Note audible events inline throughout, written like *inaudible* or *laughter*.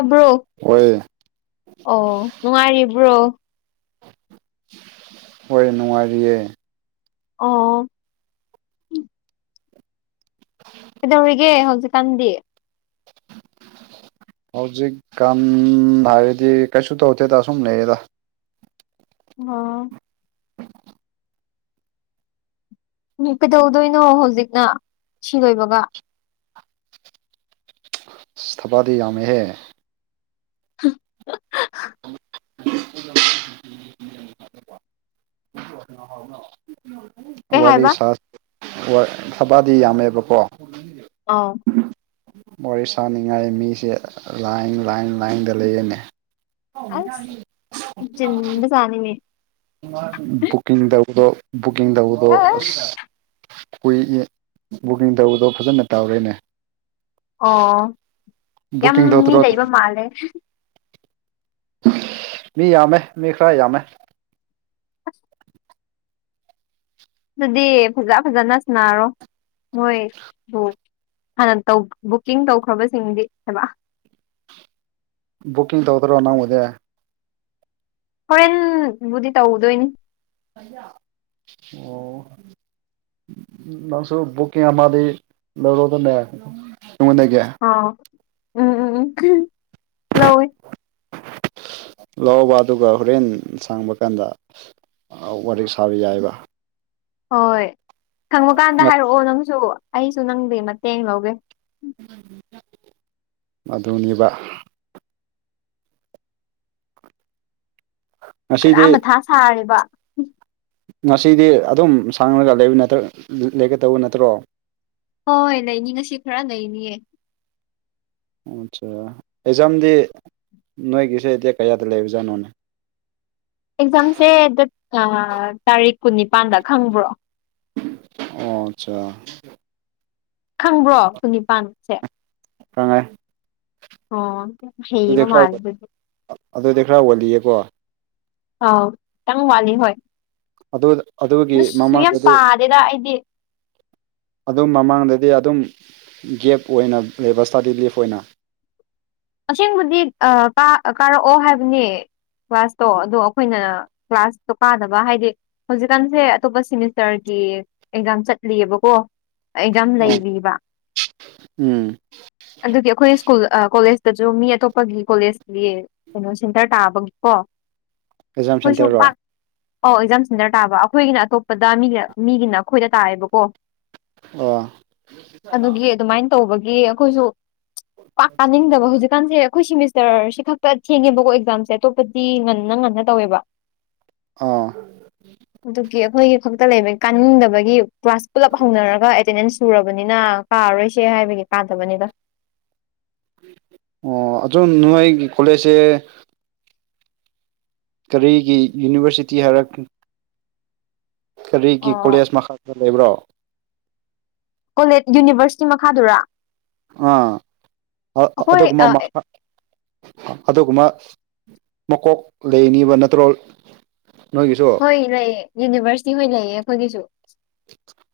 ꯑꯕ꯭ꯔꯣ ꯍꯣꯏ꯫ ꯑꯣ ꯅꯨꯡꯉꯥꯏꯔꯤꯕ꯭ꯔꯣ꯫ ꯍꫭꯏ ꯅꯨꯡꯉꯥꯏꯔꯤꯌꯦ꯫ ꯑꯣ꯫ ꯀꯩꯗꯧꯔꯤꯒꯦ ꯍꯧꯖꯤꯛꯀꯥꯟꯗꯤ꯫ *unintelligible* ꯍꯧꯖꯤꯛꯀꯥꯟ ꯍꯥꯏꯔꯗꯤ ꯀꯩꯁꯨ ꯇꯧꯗꯦꯗ ꯑꯁꯨꯝ ꯂꯩꯌꯦꯗ꯫ ꯑꯣ꯫ ꯀꯩꯗꯧꯗꯣꯏꯅꯣ ꯍꯧꯖꯤꯛꯅ ꯁꯤ ꯂꯣꯏꯕꯒ꯫ ꯁ ꯊꯕꯥꯗꯤ ꯌꯥꯃꯦꯍꯦ꯫ *unintelligible* ꯀꯩ ꯋꯥꯔꯤꯦ ꯍꯥꯏꯕ ꯁꯥꯁ ꯍꯣꯏ ꯊꯕꯥꯗꯤ ꯌꯥꯝꯃꯦꯕꯀꯣ ꯑꯣ ꯎꯝ ꯋꯥꯔꯤ ꯁꯅꯤꯡꯉꯥꯏ ꯃꯤꯁꯦ ꯂꯥꯏꯟ ꯂꯥꯏꯟ ꯂꯥꯏꯟꯗ ꯂꯩꯌꯦꯅꯦ ꯑꯁ ꯆꯤꯟꯕꯖꯥꯠꯅꯤꯅꯦ꯫ ꯕꯨꯀꯤꯡꯗꯧꯕꯗꫭ ꯕꯨꯀꯤꯡꯗꯧꯕꯗꯣ ꯑꯁ ꯀꯨꯏ ꯑꯦ ꯕꯨꯀꯤꯡ ꯇꯧꯕꯗꯣ ꯐꯖꯅ ꯇꯧꯔꯦꯅꯦ꯫ ꯑꯣ ꯌꯥꯝ ꯕꯨꯛꯀꯤꯡ ꯃꯤ ꯇꯧꯗ꯭ꯔꯣ ꯂꯩꯕ ꯃꯥꯜꯂꯦ꯫ ꯃꯤ ꯌꯥꯝꯃꯦ ꯃꯤ ꯈꯔ ꯌꯥꯝꯃꯦ꯫ ꯑꯗꯨꯗꯤ ꯐꯖ ꯐꯖꯅ ꯁꯟꯅꯔꯣ ꯃꯣꯏꯗꯨ꯫ ꯍꯥꯟꯅ ꯕꯨꯛꯀꯤꯡ ꯇꯧꯈ꯭ꯔꯕꯁꯤꯡꯗꯤ ꯍꯥꯏꯕ꯫ ꯕꯨꯛꯀꯤꯡ ꯇꯧꯗ꯭ꯔꯣ ꯅꯪꯕꯨꯗꯤ꯫ ꯍꯣꯔꯦꯟꯕꯨꯗꯤ ꯇꯧꯗꯣꯏꯅꯤ ꯑꯣ ꯅꯪꯁꯨ ꯕꯨꯀꯤꯡ ꯑꯃꯗꯤ ꯂꯧꯔꯣꯗꯅꯦ ꯇꯨꯡꯉꯟꯅꯒꯦ ꯑꯥꯎ ꯎꯝ ꯎꯝ ꯎꯝ ꯂꯧꯎꯦ ꯂꯕ ꯑꯗꯨꯒ ꯍꯣꯔꯦꯟ ꯁꯥꯡꯕ ꯀꯥꯟꯗ ꯋꯥꯔꯤ ꯁꯥꯕ ꯌꯥꯏꯑꯕ ꯍꯣꯏ ꯈꯪꯕ ꯀꯥꯟꯗ ꯍꯥꯏꯔꯛꯑꯣ ꯅꯪꯁꯨ ꯑꯩꯁꯨ ꯅꯪꯗꯤ ꯃꯇꯦꯡ ꯂꯧꯒꯦ ꯃꯗꯨꯅꯤꯕ ꯈꯔ ꯉꯁꯤꯗꯤ ꯃꯊꯥ ꯁꯥꯔꯦꯕ꯫ ꯉꯁꯤꯗꯤ ꯑꯗꯨꯝ ꯁꯥꯡꯉꯒ ꯂꯩꯕ ꯅꯠꯇꯔ ꯂꯩꯒꯗꯧꯕ ꯅꯠꯇ꯭ꯔꯣ꯫ ꯍꯣꯏ ꯍꯣꯏ ꯂꯩꯅꯤ ꯉꯁꯤ ꯈꯔ ꯂꯩꯅꯤꯌꯦ꯫ ꯑꯠꯆꯥꯥ ꯑꯦꯛꯖꯥꯝꯗꯤ ꯅꯣꯏꯒꯤꯁꯦ ꯗꯦꯠ ꯀꯌꯥꯗ ꯂꯩꯕꯖꯥꯠꯅꯣꯅꯦ꯫ ꯑꯦꯛꯖꯥꯝꯁꯦ ꯗꯦꯠ ꯇꯥꯔꯤꯛ ꯀꯨꯟꯅꯤꯄꯥꯟꯗ ꯈꯪꯕ꯭ꯔꯣ꯫ ꯑꯣ ꯑꯆꯥ꯫ ꯈꯪꯕ꯭ꯔꯣ ꯀꯨꯟꯅꯤꯄꯥꯟꯁꯦ꯫ ꯈꯪꯉꯦ꯫ ꯑꯣ꯫ ꯑꯗꯨꯗꯤ ꯍꯩꯕ ꯃꯥꯜꯂꯦ ꯈꯔ ꯑꯗꯨꯗꯤ ꯑꯗꯨꯗꯤ ꯈꯔ ꯑꯣꯜꯂꯤꯌꯦꯀꯣ꯫ ꯑꯥꯎ ꯈꯤꯇꯪ ꯋꯥꯠꯂꯤ ꯍꯣꯏ ꯑꯗꯨ ꯑꯗꯨꯒꯤ ꯑꯁ ꯌꯥꯝ ꯃꯃꯥꯡꯗꯗꯤ ꯄꯥꯗꯦꯗ ꯑꯩꯗꯤ꯫ ꯑꯗꯨꯝ ꯃꯃꯥꯡꯗꯗꯤ ꯑꯗꯨꯝ ꯒꯦꯞ ꯑꯣꯏꯅ ꯂꯩꯕ ꯏꯁꯇꯗꯤ ꯂꯤꯐ ꯑꯣꯏꯅ꯫ ꯑꯁꯦꯡꯕꯗꯤ ꯀꯥꯔꯛꯑꯣ ꯍꯥꯏꯕꯅꯦ꯫ ꯀ꯭ꯂꯥꯁꯇꯣ ꯑꯗꯣ ꯑꯩꯈꯣꯏꯅ ꯀ꯭ꯂꯥꯁꯇꯣ ꯀꯥꯗꯕ ꯍꯥꯏꯗꯤ꯫ ꯍꯧꯖꯤꯛꯀꯥꯟꯁꯦ ꯑꯇꯣꯞꯄ ꯁꯦꯃꯤꯁꯇꯔꯒꯤ ꯑꯦꯛꯖꯥꯝ ꯆꯠꯂꯤꯑꯦꯕꯀꯣ꯫ ꯑꯦꯛꯖꯥꯝ ꯑꯣ ꯂꯩꯕ ꯎꯝ ꯑꯗꯨꯗꯤ ꯑꯩꯈꯣꯏ ꯁ꯭ꯀꯨꯜ ꯑꯥ ꯀꯣꯂꯦꯖ꯫ ꯇꯁꯨ ꯃꯤ ꯑꯇꯣꯞꯄꯒꯤ ꯀꯣꯂꯦꯖꯀꯤ ꯀꯩꯅꯣ ꯁꯦꯟꯇꯔ ꯇꯥꯕꯒꯤꯀꯣ꫰꫰ ꯑꯦꯛꯖꯥꯝ ꯈꯣꯏꯁꯨ ꯁꯦꯟꯇꯔꯔꯣ ꯄꯛ꯫ ꯑꯧ ꯑꯦꯛꯖꯥꯝ ꯁꯦꯟꯇꯔ ꯇꯥꯕ ꯑꯩꯈꯣꯏꯒꯤꯅ ꯑꯇꯣꯞꯄꯗ ꯃꯤꯒꯤ ꯃꯤꯒꯤꯅ ꯑꯩꯈꯣꯏꯗ ꯇꯥꯑꯦꯕꯀꯣ꯫ ꯑꯣ꯫ ꯑꯗꯨꯒꯤ ꯑꯗꯨꯃꯥꯏꯅ ꯇꯧꯕꯒꯤ ꯑꯩꯈꯣꯏꯁꯨ ꯄꯥꯥꯛ ꯀꯅꯤꯡꯗꯕ ꯍꯧꯖꯤ꯫ ꯑꯩꯈꯣꯏ ꯁꯦꯃꯤꯁꯇꯔꯁꯤ ꯈꯛꯇ ꯊꯦꯡꯉꯦꯕꯀꯣ ꯑꯦꯛꯖꯥꯝꯁꯦ ꯑꯇꯣꯞꯄꯗꯤ ꯉꯟꯅ ꯉꯟꯅ ꯇꯧꯋꯦꯕ꯫ ꯑꯥ ꯑꯗꯨꯒꯤ ꯑꯩꯈꯣꯏ꯫ ꯈꯛꯇ ꯂꯩꯕꯒꯤ ꯀꯥꯅꯤꯡꯗꯕꯒꯤ ꯀ꯭ꯂꯥꯁ ꯄꯨꯜꯂꯞ ꯍꯧꯅꯔꯒ ꯑꯦꯇꯦꯟꯗꯦꯟꯁ ꯁꯨꯔꯕꯅꯤꯅ꯫ ꯀꯥꯔꯣꯏꯁꯦ ꯍꯥꯏꯕꯒꯤ ꯀꯥꯗꯕꯅꯤꯗ꯫ ꯑꯣ ꯑꯗꯨꯝ ꯅꯣꯏꯒꯤ ꯀꯣꯂꯦꯖꯁꯦ꯫ ꯀꯔꯤꯒꯤ ꯌꯨꯅꯤꯚꯔꯁꯤꯇꯤ ꯍꯥꯏꯔꯛ ꯀꯔꯤꯒꯤ ꯑꯣ ꯀꯣꯂꯦꯖ ꯃꯈꯥꯗ ꯂꯩꯕ꯭ꯔꯣ꯫ ꯀꯣꯂꯦꯗ ꯌꯨꯅꯤꯚꯔꯁꯤꯇꯤ ꯃꯈꯥꯗꯨꯔꯥ꯫ ꯑꯥ ꯑꯗꯨ ꯑꯩꯈꯣꯏ ꯑ ꯃꯈꯥ꯫ ꯑꯗꯨꯒꯨꯝꯕ ꯃꯀꯣꯛ ꯂꯩꯅꯤꯕ ꯅꯠꯇ꯭ꯔꯣ ꯅꯣꯏꯒꯤꯁꯨ꯫ ꯍꯣꯏ ꯂꯩꯌꯦ ꯌꯨꯅꯤꯚꯔꯁꯤꯇꯤ ꯍꯣꯏ ꯂꯩꯌꯦ ꯑꯩꯈꯣꯏꯒꯤꯁꯨ꯫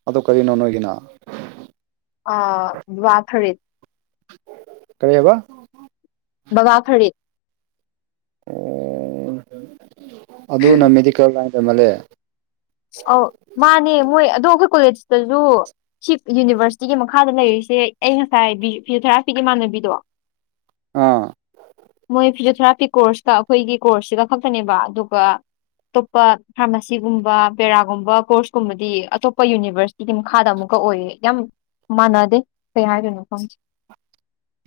ꯑꯗꯨ ꯀꯔꯤꯅꯣ ꯅꯣꯏꯒꯤꯅ꯫ ꯑ ꯋꯥꯊꯔꯤ꯫ ꯀꯔꯤ ꯍꯥꯏꯕ꯫ ꯕꯥꯒ ꯈꯔꯤꯠ꯫ ꯑꯣ ꯑꯗꯨꯅ ꯃꯦꯗꯤꯀꯦꯜ ꯂꯥꯏꯟ ꯇꯝꯃꯜꯂꯦ꯫ ꯑꯧ ꯃꯥꯅꯦ ꯃꯣꯏ ꯑꯗꯣ ꯑꯩꯈꯣꯏ ꯀꯣꯂꯦꯖꯇꯁꯨ ꯁꯤ ꯌꯨꯅꯤꯚꯔꯁꯤꯇꯤꯒꯤ ꯃꯈꯥꯗ ꯂꯩꯔꯤꯁꯦ ꯑꯩ ꯉꯁꯥꯏ ꯐꯤꯖꯑꯣꯊꯦꯔꯥꯄꯤꯤꯒꯤ ꯃꯥꯟꯅꯕꯤꯗꯣ ꯑꯥ ꯃꯣꯏ ꯐꯤꯖꯤꯑꯣꯊꯦꯔꯥꯄꯤꯤ ꯀ ꯀꯣꯔꯁ ꯑꯩꯈꯣꯏꯒꯤ ꯀꯣꯔꯁꯁꯤꯒ ꯈꯛꯇꯅꯦꯕ ꯑꯗꯨꯒ ꯑꯇꯣꯞꯄ ꯐꯥꯔꯃꯥꯁꯤꯒꯨꯝꯕ ꯄꯦꯔꯥꯒꯨꯝꯕ ꯀꯣꯔꯁꯀꯨꯝꯕꯗꯤ ꯑꯇꯣꯞꯄ ꯌꯨꯅꯤꯚꯔꯁꯤꯇꯤꯒꯤ ꯃꯈꯥꯗ ꯑꯃꯨꯛꯀ ꯑꯣꯏꯌꯦ ꯌꯥꯝ ꯃꯥꯟꯅꯗꯦ ꯀꯩ ꯍꯥꯏꯗꯣꯏꯅꯣ ꯈꯪꯗꯦ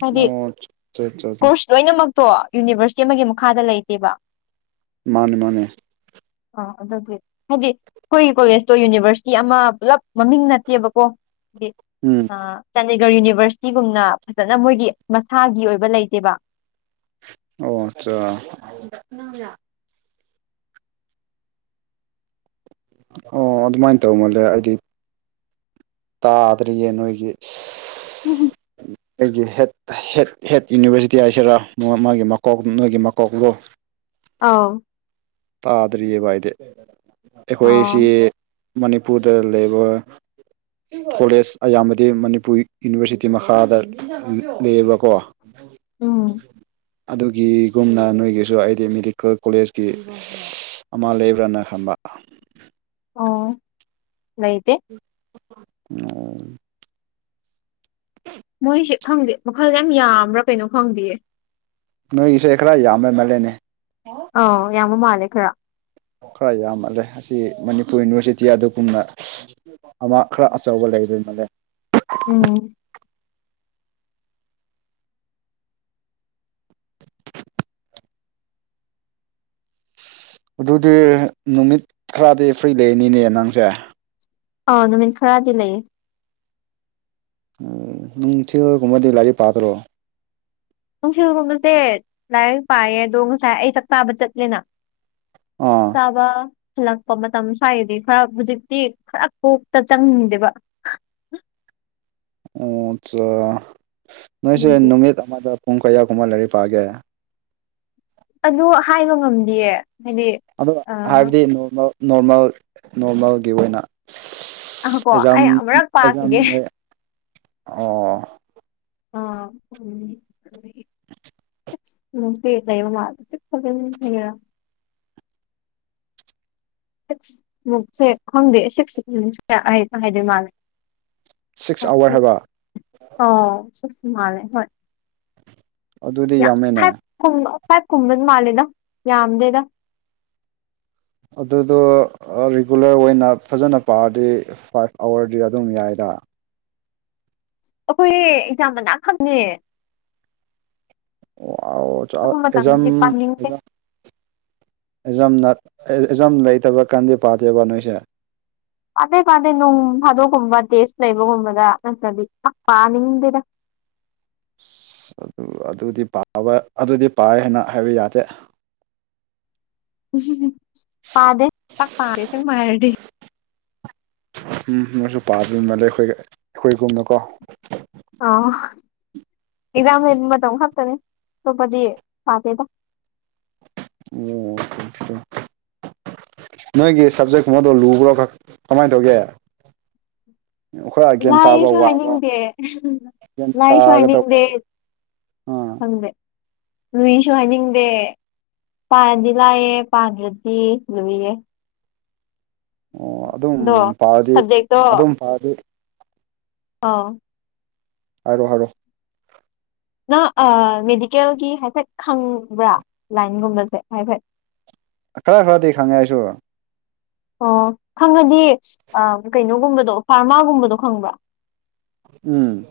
ꯍꯥꯏꯗꯤ ꯑꯣ ꯑꯆꯥ ꯀꯣꯔꯁ ꯂꯣꯏꯅꯃꯛꯇꯣ ꯌꯨꯅꯤꯚꯔꯁꯤꯇꯤ ꯑꯃꯒꯤ ꯃꯈꯥꯗ ꯂꯩꯇꯦꯕ꯫ ꯃꯥꯅꯦ ꯃꯥꯅꯦ꯫ ꯑ ꯑꯗꯨꯒꯤ꯫ ꯍꯥꯏꯗꯤ ꯑꯩꯈꯣꯏꯒꯤ ꯀꯣꯂꯦꯁꯇꯣ ꯌꯨꯅꯤꯚꯔꯁꯤꯇꯤ ꯑꯃ ꯄꯨꯂꯞ ꯃꯃꯤꯡ ꯅꯠꯇꯦꯕꯀꯣ ꯍꯥꯏꯗꯤ꯫ ꯎꯝ ꯑ ꯆꯥꯟꯗꯤꯒꯔ ꯌꯨꯅꯤꯚꯔꯁꯤꯇꯤꯒꯨꯝꯅ ꯐꯖꯅ ꯃꯣꯏꯒꯤ ꯃꯁꯥꯒꯤ ꯑꯣꯏꯕ ꯂꯩꯇꯦꯕ ꯑꯣ ꯑꯆꯥ ꯑꯣ ꯑꯗꯨꯃꯥꯏꯅ ꯇꯧ ꯃꯥꯜꯂꯦ ꯍꯥꯏꯗꯤ ꯇꯥꯗ꯭ꯔꯤꯌꯦ ꯅꯣꯏꯒꯤ ꯎꯝꯍꯝ ꯑꯩꯒꯤ ꯍꯦꯠ ꯍꯦꯠ ꯍꯦꯠ ꯌꯨꯅꯤꯚꯔꯁꯤꯇꯤ ꯍꯥꯏꯁꯤꯔꯥ ꯃꯥꯒꯤ ꯃꯀꯣꯛ ꯅꯣꯏꯒꯤ ꯃꯀꯣꯛꯇꯣ ꯑꯥꯎ ꯇꯥꯗ꯭ꯔꯤꯑꯕ ꯍꯥꯏꯗꯤ ꯑꯥ ꯑꯩꯈꯣꯏꯁꯤ ꯃꯅꯤꯄꯨꯔꯗ ꯂꯩꯕ ꯀꯣꯂꯦꯖ ꯑꯌꯥꯝꯕꯗꯤ ꯃꯅꯤꯄꯨꯔ ꯌꯨꯅꯤꯚꯔꯁꯤꯇꯤ ꯃꯈꯥꯗ ꯂꯩꯌꯦꯕꯀꯣ ꯎꯝ ꯑꯗꯨꯒꯤꯒꯨꯝꯅ ꯅꯣꯏꯒꯤꯁꯨ ꯑꯩꯗꯤ ꯃꯦꯗꯤꯀꯦꯜ ꯀꯣꯂꯦꯖꯀꯤ ꯑꯃ ꯂꯩꯕ꯭ꯔꯅ ꯈꯟꯕ ꯑꯣ ꯂꯩꯇꯦ ꯑꯣ *inaudible* ꯃꯣꯏꯁꯦ ꯈꯪꯗꯦ ꯃꯈꯜ ꯌꯥꯝ ꯌꯥꯝꯕ꯭ꯔꯥ ꯀꯩꯅꯣ ꯈꯪꯗꯦꯌꯦ ꯅꯣꯏꯒꯤ ꯏꯁꯩꯦ ꯈꯔ ꯌꯥꯝꯃꯦ ꯃꯥꯜꯂꯦꯅꯦ ꯑ ꯌꯥꯝꯕ ꯃꯥꯜꯂꯦ ꯈꯔ ꯈꯔ ꯌꯥꯝꯃꯜꯂꯦ ꯑꯁꯤ ꯃꯅꯤꯄꯨꯔ ꯌꯨꯅꯤꯚꯔꯁꯤꯇꯤ ꯑꯗꯨꯒꯨꯝꯅ ꯑꯃ ꯈꯔ ꯑꯆꯧꯕ ꯂꯩꯗꯣꯏ ꯃꯥꯜꯂꯦ ꯎꯝ ꯑꯗꯨꯗꯤ ꯅꯨꯃꯤꯠ ꯈꯔꯗꯤ ꯐ꯭ꯔꯤ ꯂꯩꯅꯤꯅꯦ ꯅꯪꯁꯦ ꯑ ꯅꯨꯃꯤꯠ ꯈꯔꯗꯤ ꯂꯩꯌꯦ ꯎ ꯁꯤꯒ ꯀꯨꯝꯃꯗꯤ ꯂꯔꯤ ꯄꯥꯗꯣꯔꯣ ꯅꯨꯡꯁꯤꯕꯒꯨꯝꯕꯁꯦ ꯂꯥꯏꯔꯤꯛ ꯄꯥꯏꯌꯦ ꯑꯗꯣ ꯉꯁꯥꯏ ꯑꯩ ꯆꯥꯛꯇꯥꯥꯕ ꯆꯠꯂꯦꯅ ꯑꯥ ꯇꯥꯕ ꯍꯜꯂꯛꯄ ꯃꯇꯝ ꯁ꯭ꯋꯥꯏꯗꯤ ꯈꯔ ꯍꯧꯖꯤꯛꯇꯤ ꯈꯔ ꯀꯣꯛꯇ ꯆꯪꯅꯤꯡꯗꯦꯕ ꯑꯣ ꯑꯆꯥ ꯅꯣꯏꯁꯦ ꯑꯗꯨꯒꯤ ꯅꯨꯃꯤꯠ ꯑꯃꯗ ꯄꯨꯡ ꯀꯌꯥ ꯀꯨꯝꯕ ꯂꯥꯏꯔꯤꯛ ꯄꯥꯑꯒꯦ ꯑꯗꯨ ꯍꯥꯏꯕ ꯉꯝꯗꯤꯌꯦ ꯍꯥꯏꯗꯤ ꯑꯗꯣ ꯑ ꯍꯥꯏꯕꯗꯤ ꯅꯣꯔꯃꯦꯜ ꯅꯣꯔꯃꯦꯜ ꯅꯣꯔꯃꯦꯜꯒꯤ ꯑꯣꯏꯅ ꯑꯀꯣ ꯑꯦꯖꯝ ꯑꯩ ꯑꯃꯨꯔꯛ ꯑꯦꯖꯝ ꯄꯥꯈꯤꯒꯦ ꯑꯣ ꯑꯣ *unintelligible* *unintelligible* ꯁꯤꯛꯁ ꯑꯋꯥꯔ ꯍꯥꯏꯕ ꯑꯣꯥꯎ ꯁꯤꯛ ꯃꯥꯂꯦ ꯍꯣꯏ ꯑꯗꯨꯗꯤ ꯌꯥꯝꯃꯦꯅꯦ ꯀꯨꯝꯃ ꯐꯥꯝ ꯀꯨꯝꯕ ꯃꯥꯂꯦꯗ ꯌꯥꯝꯗꯦꯗ ꯑꯗꯨꯗꯣ ꯔꯤꯒꯨꯂꯔ ꯑꯣꯏꯅ ꯐꯖꯅ ꯄꯥꯔꯗꯤ ꯐꯥꯏꯚ ꯑꯋꯥꯔꯗꯤ ꯑꯗꯨꯝ ꯌꯥꯏꯗ ꯑꯩꯈꯣꯏ ꯏꯖ ꯃꯅꯥ ꯈꯛꯅꯦ ꯑꯣ ꯑ ꯑꯗꯨꯒꯨꯝꯕ ꯃꯇꯝꯗꯗꯤ ꯄꯥꯅꯤꯡꯗꯦ ꯑꯦꯖꯝꯖ ꯑꯦꯖꯝꯅ ꯑꯦꯖꯝ ꯂꯩꯇꯕ ꯀꯟꯗꯤ ꯄꯥꯗꯦꯕ ꯅꯣꯏꯁꯦ ꯄꯥꯗꯩ ꯄꯥꯗꯩ ꯅꯣꯡ ꯐꯥꯗꯣꯛꯀꯨꯝꯕ ꯇꯦꯁ ꯂꯩꯕꯒꯨꯝꯕꯗ ꯅꯠꯇ꯭ꯔꯗꯤ ꯄꯥꯅꯤꯡꯗꯦꯗ ꯑꯁ ꯑꯗꯨ ꯑꯗꯨꯗꯤ ꯄꯥꯕ ꯑꯗꯨꯗꯤ ꯄꯥꯏ ꯍꯥꯏꯅ ꯍꯥꯏꯕ ꯌꯥꯗꯦ ꯎꯝꯍꯝ ꯄꯥꯗꯦ ꯄꯥꯛꯄꯥꯗꯦ ꯑꯁꯦꯡꯕ ꯍꯥꯏꯔꯗꯤ ꯎꯝ ꯃꯣꯏꯁꯨ ꯄꯥꯗ ꯃꯥꯜꯂꯦ ꯑꯩꯈꯣꯏꯒ ꯑꯩꯈꯣꯏꯒꯨꯝꯅꯀꯣ ꯑꯥ ꯑꯦꯖꯝ ꯂꯩꯕ ꯃꯇꯝ ꯈꯛꯇꯅꯦ ꯑꯇꯣꯞꯄꯗꯤ ꯄꯥꯇꯦꯗ ꯑꯣ ꯅꯣꯏꯒꯤ ꯁꯞꯖꯦꯛꯀꯨꯝꯕꯗꯣ ꯂꯨꯕ꯭ꯔꯣ ꯈꯛ ꯀꯃꯥꯏꯅ ꯇꯧꯒꯦ ꯈꯔ ꯒ꯭ꯌꯥꯟ ꯇꯥꯕ ꯋꯥꯏꯌꯦꯁꯨ ꯋꯥꯕ ꯍꯥꯏꯅꯤꯡꯗꯦ ꯒ꯭ꯌꯥꯟ ꯂꯥꯏꯁꯨ ꯇꯥꯒꯗꯧꯕ ꯍꯥꯏꯅꯤꯡꯗꯦ ꯑꯥ ꯈꯪꯗꯦ ꯂꯨꯏꯁꯨ ꯍꯥꯏꯅꯤꯡꯗꯦ ꯄꯥꯔꯗꯤ ꯂꯥꯏꯌꯦ ꯄꯥꯗ꯭ꯔꯗꯤ ꯂꯨꯏꯌꯦ ꯑꯣ ꯑꯗꯨꯝ ꯑꯗꯣ ꯄꯥꯔꯗꯤ ꯁꯕꯖꯦꯛꯇꯣ ꯑꯗꯨꯝ ꯄꯥꯔꯗꯤ ꯑꯥꯎ ꯍꯥꯏꯔꯣ ꯍꯥꯏꯔꯣ ꯅꯪ ꯑꯥ ꯃꯦꯗꯤꯀꯦꯜꯒꯤ ꯍꯥꯏꯐꯦꯠ ꯈꯪꯕ꯭ꯔꯥ ꯂꯥꯏꯟꯒꯨꯝꯕꯁꯦ ꯍꯥꯏꯐꯦꯠ ꯈꯔ ꯈꯔꯗꯤ ꯈꯪꯉꯦ ꯑꯩꯁꯨ ꯑꯣ ꯈꯪꯉꯗꯤ ꯑꯥ ꯀꯩꯅꯣꯒꯨꯝꯕꯗꯣ ꯐꯥꯔꯃꯥꯒꯨꯝꯕꯗꯣ ꯈꯪꯕ꯭ꯔꯥ ꯎꯝ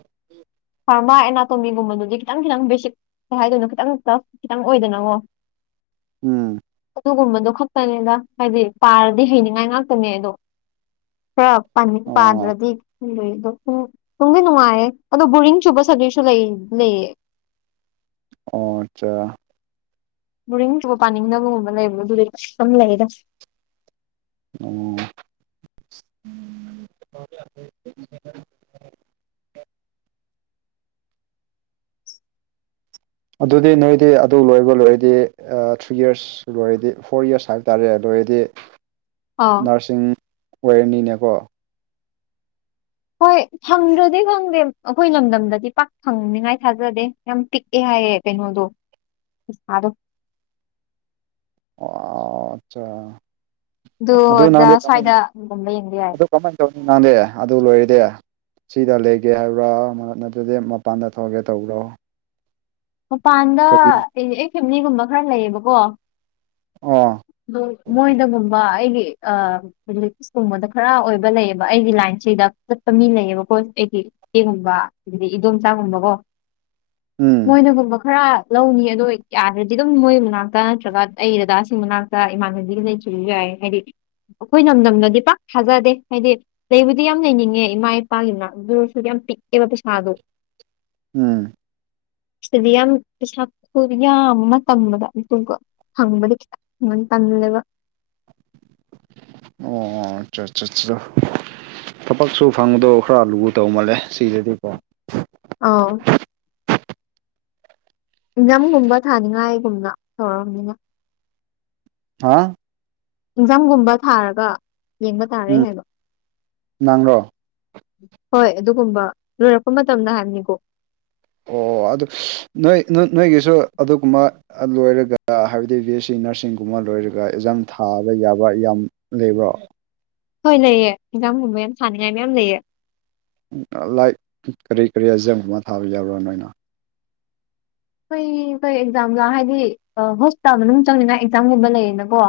ꯐꯥꯔꯃꯥ ꯑꯦꯅꯥꯇꯣꯃꯤꯒꯨꯝꯕꯗꯨꯗꯤ ꯈꯤꯇꯪ ꯈꯤꯇꯪ ꯕꯦꯁꯤꯛ ꯀꯩ ꯍꯥꯏꯗꯣꯏꯅꯣ ꯈꯤꯇꯪ ꯇꯛ ꯈꯤꯇꯪ ꯑꯣꯏꯗꯅꯀꯣ ꯎꯝ ꯑꯗꯨꯒꯨꯝꯕꯗꯣ ꯈꯛꯇꯅꯤꯗ ꯍꯥꯏꯗꯤ ꯄꯥꯔꯗꯤ ꯍꯩꯅꯤꯡꯉꯥꯏ ꯉꯥꯛꯇꯅꯦ ꯑꯗꯣ ꯈꯔ ꯄꯥꯅꯤꯡ ꯑꯣ ꯄꯥꯗ꯭ꯔꯗꯤꯏ ꯑꯗꯨꯗꯣ ꯅꯨꯡꯗꯤ ꯅꯨꯡꯉꯥꯏꯌꯦ ꯑꯗꯣ ꯕꯣꯔꯤꯡ ꯁꯨꯕ ꯁꯖꯤꯁꯨ ꯂꯩ ꯂꯩꯌꯦ ꯑꯣ ꯑꯠꯆꯥ ꯕꯣꯔꯤꯡ ꯆꯨꯕ ꯄꯥꯅꯤꯡꯗꯕꯒꯨꯝꯕ ꯂꯩꯕ ꯑꯗꯨꯗꯤ ꯑꯗꯨꯝ ꯂꯩꯗ ꯎꯣ ꯑꯗꯨꯗꯤ ꯅꯣꯏꯗꯤ ꯑꯗꯨ ꯂꯣꯏꯕ ꯂꯣꯏꯔꯗꯤ ꯊ꯭ꯔꯤ ꯏꯌ꯭ꯔꯁ ꯑꯁ ꯂꯣꯏꯔꯗꯤ ꯍꯣꯏ ꯌꯦꯁ ꯍꯥꯏꯕ ꯇꯥꯔꯦ ꯑꯗꯨꯑꯣꯏꯔꯗꯤ ꯑꯥ ꯅꯔꯁꯤꯡ ꯑꯣꯏꯔꯅꯤꯅꯦꯀꯣ ꯍꯣꯏ ꯐꯪꯗ꯭ꯔꯗꯤ ꯈꯪꯗꯦ ꯑꯩꯈꯣꯏ ꯂꯝꯗꯝꯗꯗꯤ ꯄꯥꯛ ꯐꯪꯅꯤꯉꯥꯏ ꯊꯥꯖꯗꯦ ꯌꯥꯝ ꯄꯤꯛꯑꯦ ꯍꯥꯏꯌꯦ ꯀꯩꯅꯣꯗꯣ ꯄꯩꯁꯥꯗꯣ ꯑꯣ ꯑꯠꯆꯥ ꯑꯗꯨ ꯑꯗꯨꯗꯥ ꯅꯪꯗꯤ ꯀꯃꯥꯏ ꯁꯋꯥꯗꯒꯨꯝꯕ ꯌꯦꯡꯕ ꯌꯥꯏ ꯑꯗꯨ ꯀꯃꯥꯏꯅ ꯇꯧꯅꯤ ꯅꯪꯗꯤ ꯑꯗꯨ ꯂꯣꯏꯔꯗꯤ ꯁꯤꯗ ꯂꯩꯒꯦ ꯍꯥꯏꯕ꯭ꯔꯥ ꯑꯗꯨꯗꯤ ꯃꯄꯥꯟꯗ ꯊꯣꯛꯑꯒꯦ ꯇꯧꯕ꯭ꯔꯣ ꯃꯄꯥꯟꯗ ꯀꯔꯤ ꯑꯩ ꯑꯩ ꯐꯦꯃꯤꯂꯤꯒꯨꯝꯕ ꯈꯔ ꯂꯩꯌꯦꯕꯀꯣ ꯑꯣ ꯃꯣꯏꯗꯒꯨꯝꯕ ꯑꯩꯒꯤ ꯑꯥ ꯀꯨꯝꯕꯗ ꯈꯔ ꯑꯣꯏꯕ ꯂꯩꯌꯦꯕ ꯑꯩꯒꯤ ꯂꯥꯏꯟꯁꯤꯗ ꯆꯠꯄ ꯃꯤ ꯂꯩꯌꯦꯕꯀꯣ ꯑꯩꯒꯤ ꯏꯁꯦ ꯒꯨꯝꯕ ꯑꯗꯒꯤ ꯏꯗꯣꯝꯆꯥ ꯒꯨꯝꯕꯀꯣ ꯎꯝ ꯃꯣꯏꯅꯒꯨꯝꯕ ꯈꯔ ꯂꯧꯅꯤ ꯑꯗꯣ ꯌꯥꯗ꯭ꯔꯗꯤ ꯑꯗꯨꯝ ꯃꯣꯏ ꯃꯅꯥꯛꯇ ꯅꯠꯇ꯭ꯔꯒ ꯑꯩ ꯗꯥꯗꯥꯁꯤꯡ ꯃꯅꯥꯛꯇ ꯏꯃꯥꯟꯅꯕꯤ ꯂꯩ ꯁ ꯌꯥꯏ ꯍꯥꯏꯗꯤ ꯑꯩꯈꯣꯏ ꯅꯝꯗꯝꯗꯗꯤ ꯄꯥꯛ ꯊꯥꯖꯗꯦ ꯍꯥꯏꯗꯤ ꯂꯩꯕꯨꯗꯤ ꯌꯥꯝ ꯂꯩꯅꯤꯡꯉꯦ ꯏꯃꯥ ꯏꯄꯥꯒꯤ ꯅꯥꯛꯇ ꯑꯗꯨ ꯌꯥꯝ ꯄꯤꯛꯑꯦꯕ ꯄꯩꯁꯥꯗꯣ ꯎꯝ ꯁꯤꯗꯗꯤ ꯌꯥꯝ ꯄꯩꯁꯥ ꯈꯨꯌꯥꯝ ꯑꯃ ꯇꯝꯕꯗ ꯑꯗꯨꯒ ꯐꯪꯕꯗꯤ ꯈꯤꯇꯪ ꯌꯥꯝ ꯇꯟꯂꯦꯕ ꯑꯣ ꯑꯆꯥ ꯑꯆꯥ ꯊꯕꯛꯁꯨ ꯐꯪꯕꯗꯣ ꯈꯔ ꯂꯨꯒꯗꯧ ꯃꯥꯜꯂꯦ ꯁꯤꯗꯗꯤꯀꯣ ꯑꯥꯎ ꯑꯦꯖꯥꯝꯒꯨꯝꯕ ꯊꯥꯅꯤꯡꯉꯥꯏꯒꯨꯝꯅ ꯇꯧꯔꯕꯅꯤꯅ ꯍꯥ ꯑꯦꯖꯥꯝꯒꯨꯝꯕ ꯊꯥꯔꯒ ꯌꯦꯡꯕ ꯇꯥꯔꯦ ꯎꯝ ꯍꯥꯏꯕ ꯅꯪꯔꯣ ꯍꯣꯏ ꯑꯗꯨꯒꯨꯝꯕ ꯂꯣꯏꯔꯛꯄ ꯃꯇꯝꯗ ꯍꯥꯏꯕꯅꯤꯀꯣ ꯑꯣ ꯑꯗꯨ ꯅꯣꯏ ꯅꯣꯏꯒꯤꯁꯨ ꯑꯗꯨꯒꯨꯝꯕ ꯂꯣꯏꯔꯒ ꯍꯥꯏꯕꯗꯤ ꯕꯤ ꯑꯦꯁ ꯁꯤ ꯅꯔꯁꯤꯡꯒꯨꯝꯕ ꯂꯣꯏꯔꯒ ꯑꯦꯛꯖꯥꯝ ꯊꯥꯕ ꯌꯥꯕ ꯌꯥꯝ ꯂꯩꯕ꯭ꯔꯣ ꯍꯣꯏ ꯂꯩꯑꯦ ꯑꯦꯛꯖꯥꯝꯒꯨꯝꯕ ꯌꯥꯝ ꯊꯥꯅꯤꯡꯉꯥꯏ ꯃꯌꯥꯝ ꯂꯩꯑꯦ ꯂꯥꯏꯛ ꯀꯔꯤ ꯀꯔꯤ ꯑꯦꯖꯝꯒꯨꯝ ꯑꯃ ꯊꯥꯕ ꯌꯥꯎꯕꯔꯣ ꯅꯣꯏꯅ ꯀꯩ ꯀꯩ ꯑꯦꯛꯖꯥꯝꯅꯣ ꯍꯥꯏꯗꯤ ꯍꯣꯁꯄꯤꯇꯥꯜ ꯃꯅꯨꯡ ꯆꯪꯅꯤꯡꯉꯥꯢ ꯑꯦꯛꯖꯥꯝꯒꯨꯝꯕ ꯂꯩꯌꯦꯅꯀꯣ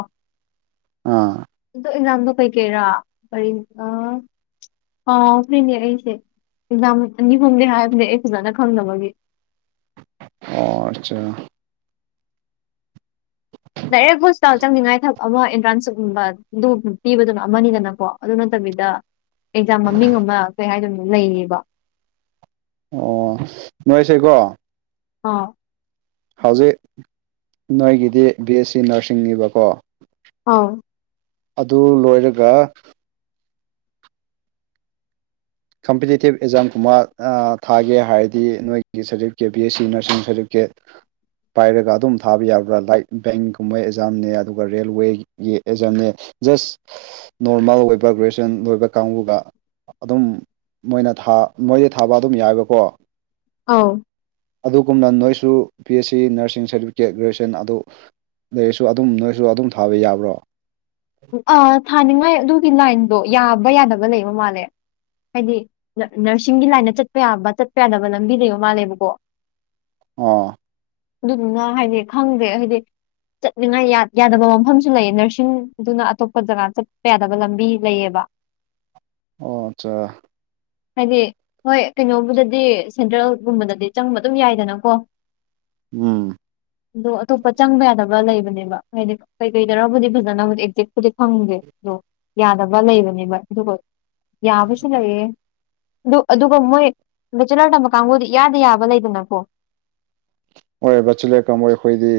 ꯑꯥ ꯑꯗꯣ ꯑꯦꯛꯖꯥꯝꯗꯣ ꯀꯩꯀꯩꯔꯥ ꯀꯔꯤ ꯀꯥꯎ ꯀꯥꯎꯈ꯭ꯔꯅꯦ ꯑꯩꯁꯦ ꯑꯦꯛꯖꯥꯝ ꯑꯅꯤ ꯑꯍꯨꯝꯗꯤ ꯍꯥꯏꯕꯅꯦ ꯑꯩ ꯐꯖꯅ ꯈꯪꯗꯕꯒꯤ ꯑꯣ ꯑꯆꯥ ꯗꯥꯏꯔꯦꯛ ꯍꯣꯁꯄꯤꯇꯥꯜ ꯆꯪꯅꯤꯡꯉꯥꯏ ꯊꯕꯛ ꯑꯃ ꯑꯦꯟꯇ꯭ꯔꯥꯟꯁꯀꯨꯝꯕꯗꯨ ꯄꯤꯕꯗꯨꯅ ꯑꯃꯅꯤꯗꯅꯀꯣ ꯑꯗꯨ ꯅꯠꯇꯕꯤꯗ ꯑꯦꯛꯖꯥꯝ ꯃꯃꯤꯡ ꯑꯃ ꯀꯩ ꯍꯥꯏꯗꯣꯏꯅꯣ ꯂꯩꯌꯦꯕ ꯑꯣ ꯅꯣꯢꯁꯦꯀꯣ ꯑꯥ ꯍꯧꯖꯤꯛ ꯅꯣꯏꯒꯤꯗꯤ ꯕꯤ ꯑꯦꯁ ꯁꯤ ꯅꯔꯁꯤꯡꯅꯦꯕꯀꯣ ꯑꯥꯎ ꯑꯗꯨ ꯂꯣꯏꯔꯒ ꯀꯝꯄꯤꯇꯤꯇꯤꯞ ꯑꯦꯛꯖꯥꯝꯒꯨꯝꯕ ꯊꯥꯒꯦ ꯍꯥꯏꯔꯗꯤ ꯅꯣꯏꯒꯤ ꯁꯥꯔꯇꯤꯐꯤꯀꯦꯠ ꯕꯤ ꯑꯦꯁ ꯁꯤ ꯅꯔꯁꯤꯡ ꯁꯥꯔꯇꯤꯐꯤꯀꯦꯠ ꯄꯥꯏꯔꯒ ꯑꯗꯨꯝ ꯊꯥꯕ ꯌꯥꯕ꯭ꯔꯥ ꯂꯥꯏꯠ ꯕꯦꯡꯒꯨꯝꯕ ꯑꯦꯛꯖꯥꯝꯅꯦ ꯑꯗꯨꯒ ꯔꯦꯜꯋꯦꯒꯤ ꯑꯦꯖꯝꯅꯦ ꯖꯥꯁ ꯅꯣꯔꯃꯦꯜ ꯑꯣꯏꯕ ꯒ꯭ꯔꯦꯖꯨꯋꯟ ꯑꯣꯏꯕ ꯀꯥꯡꯕꯨꯒ ꯑꯗꯨꯝ ꯃꯣꯏꯅꯥ ꯃꯣꯏꯗ ꯊꯥꯕ ꯑꯗꯨꯝ ꯌꯥꯏꯑꯦꯕꯀꯣ ꯑꯥꯎ ꯑꯗꯨꯒꯨꯝꯅ ꯅꯣꯏꯁꯨ ꯄꯤ ꯑꯦꯁ ꯁꯤ ꯅꯔꯁꯤꯡ ꯁꯥꯔꯇꯤꯐꯤꯀꯦꯠ ꯒ꯭ꯔꯦꯖꯨꯑꯌꯦꯁꯟ ꯑꯗꯨ ꯂꯩꯔꯁꯨ ꯑꯗꯨꯝ ꯅꯣꯏꯁꯨ ꯑꯗꯨꯝ ꯊꯥꯕ ꯌꯥꯕ꯭ꯔꯣ ꯑꯥ ꯊꯥꯅꯤꯡꯉꯥꯏ ꯑꯗꯨꯒꯤ ꯂꯥꯏꯟꯗꯣ ꯌꯥꯕ ꯌꯥꯗꯕ ꯂꯩꯕ ꯃꯥꯜꯂꯦ ꯍꯥꯏꯗꯤ ꯅꯔꯁꯤꯡꯒꯤ ꯂꯥꯢꯟꯗ ꯆꯠꯄ ꯌꯥꯕ ꯆꯠꯄ ꯌꯥꯗꯕ ꯂꯝꯕꯤ ꯂꯩꯕ ꯃꯥꯜꯂꯦꯕꯀꯣ ꯑꯣ ꯑꯗꯨꯗꯨꯅ ꯍꯥꯏꯗꯤ ꯈꯪꯗꯦ ꯍꯥꯏꯗꯤ ꯆꯠꯅꯤꯡꯉꯥꯏ ꯌꯥꯗꯕ ꯃꯐꯝꯁꯨ ꯂꯩꯌꯦ ꯅꯔꯁꯤꯡ ꯑꯗꯨꯅ ꯑꯇꯣꯞꯄ ꯖꯒꯥ ꯆꯠꯄ ꯌꯥꯗꯕ ꯂꯝꯕꯤ ꯂꯩꯌꯦꯕ ꯑꯣ ꯑꯠꯆꯥ ꯍꯥꯏꯦ ꯍꯣꯏ ꯀꯩꯅꯣꯕꯨꯗꯗꯤ ꯁꯦꯟꯇ꯭ꯔꯦꯜꯒꯨꯝꯕꯗꯗꯤ ꯆꯪꯕ ꯑꯗꯨꯝ ꯌꯥꯏꯗꯅꯀꯣ ꯎꯝ ꯑꯗꯣ ꯑꯇꯣꯞꯄ ꯆꯪꯕ ꯌꯥꯗꯕ꯭ꯔꯥ ꯂꯩꯕꯅꯦꯕ ꯍꯥꯏꯗꯤ ꯀꯩꯀꯩꯗꯔꯕꯨꯗꯤ ꯐꯖꯅꯕꯨ ꯠꯄꯨꯗꯤ ꯐꯪꯗꯦ ꯑꯗꯣ ꯌꯥꯗꯕ ꯂꯩꯕꯅꯦꯕ ꯑꯗꯨꯒ ꯌꯥꯕꯁꯨ ꯂꯩꯌꯦ ꯑꯗꯨ ꯑꯗꯨꯒ ꯃꯣꯏ ꯕꯦꯆꯨꯂꯔ ꯇꯝꯕ ꯀꯥꯡꯕꯨꯗꯤ ꯌꯥꯗ ꯌꯥꯕ ꯂꯩꯗꯅꯀꯣ ꯍꯣꯏꯕꯆꯂꯦꯛꯀꯕꯨꯣꯏ ꯑꯩꯈꯣꯏꯗꯤ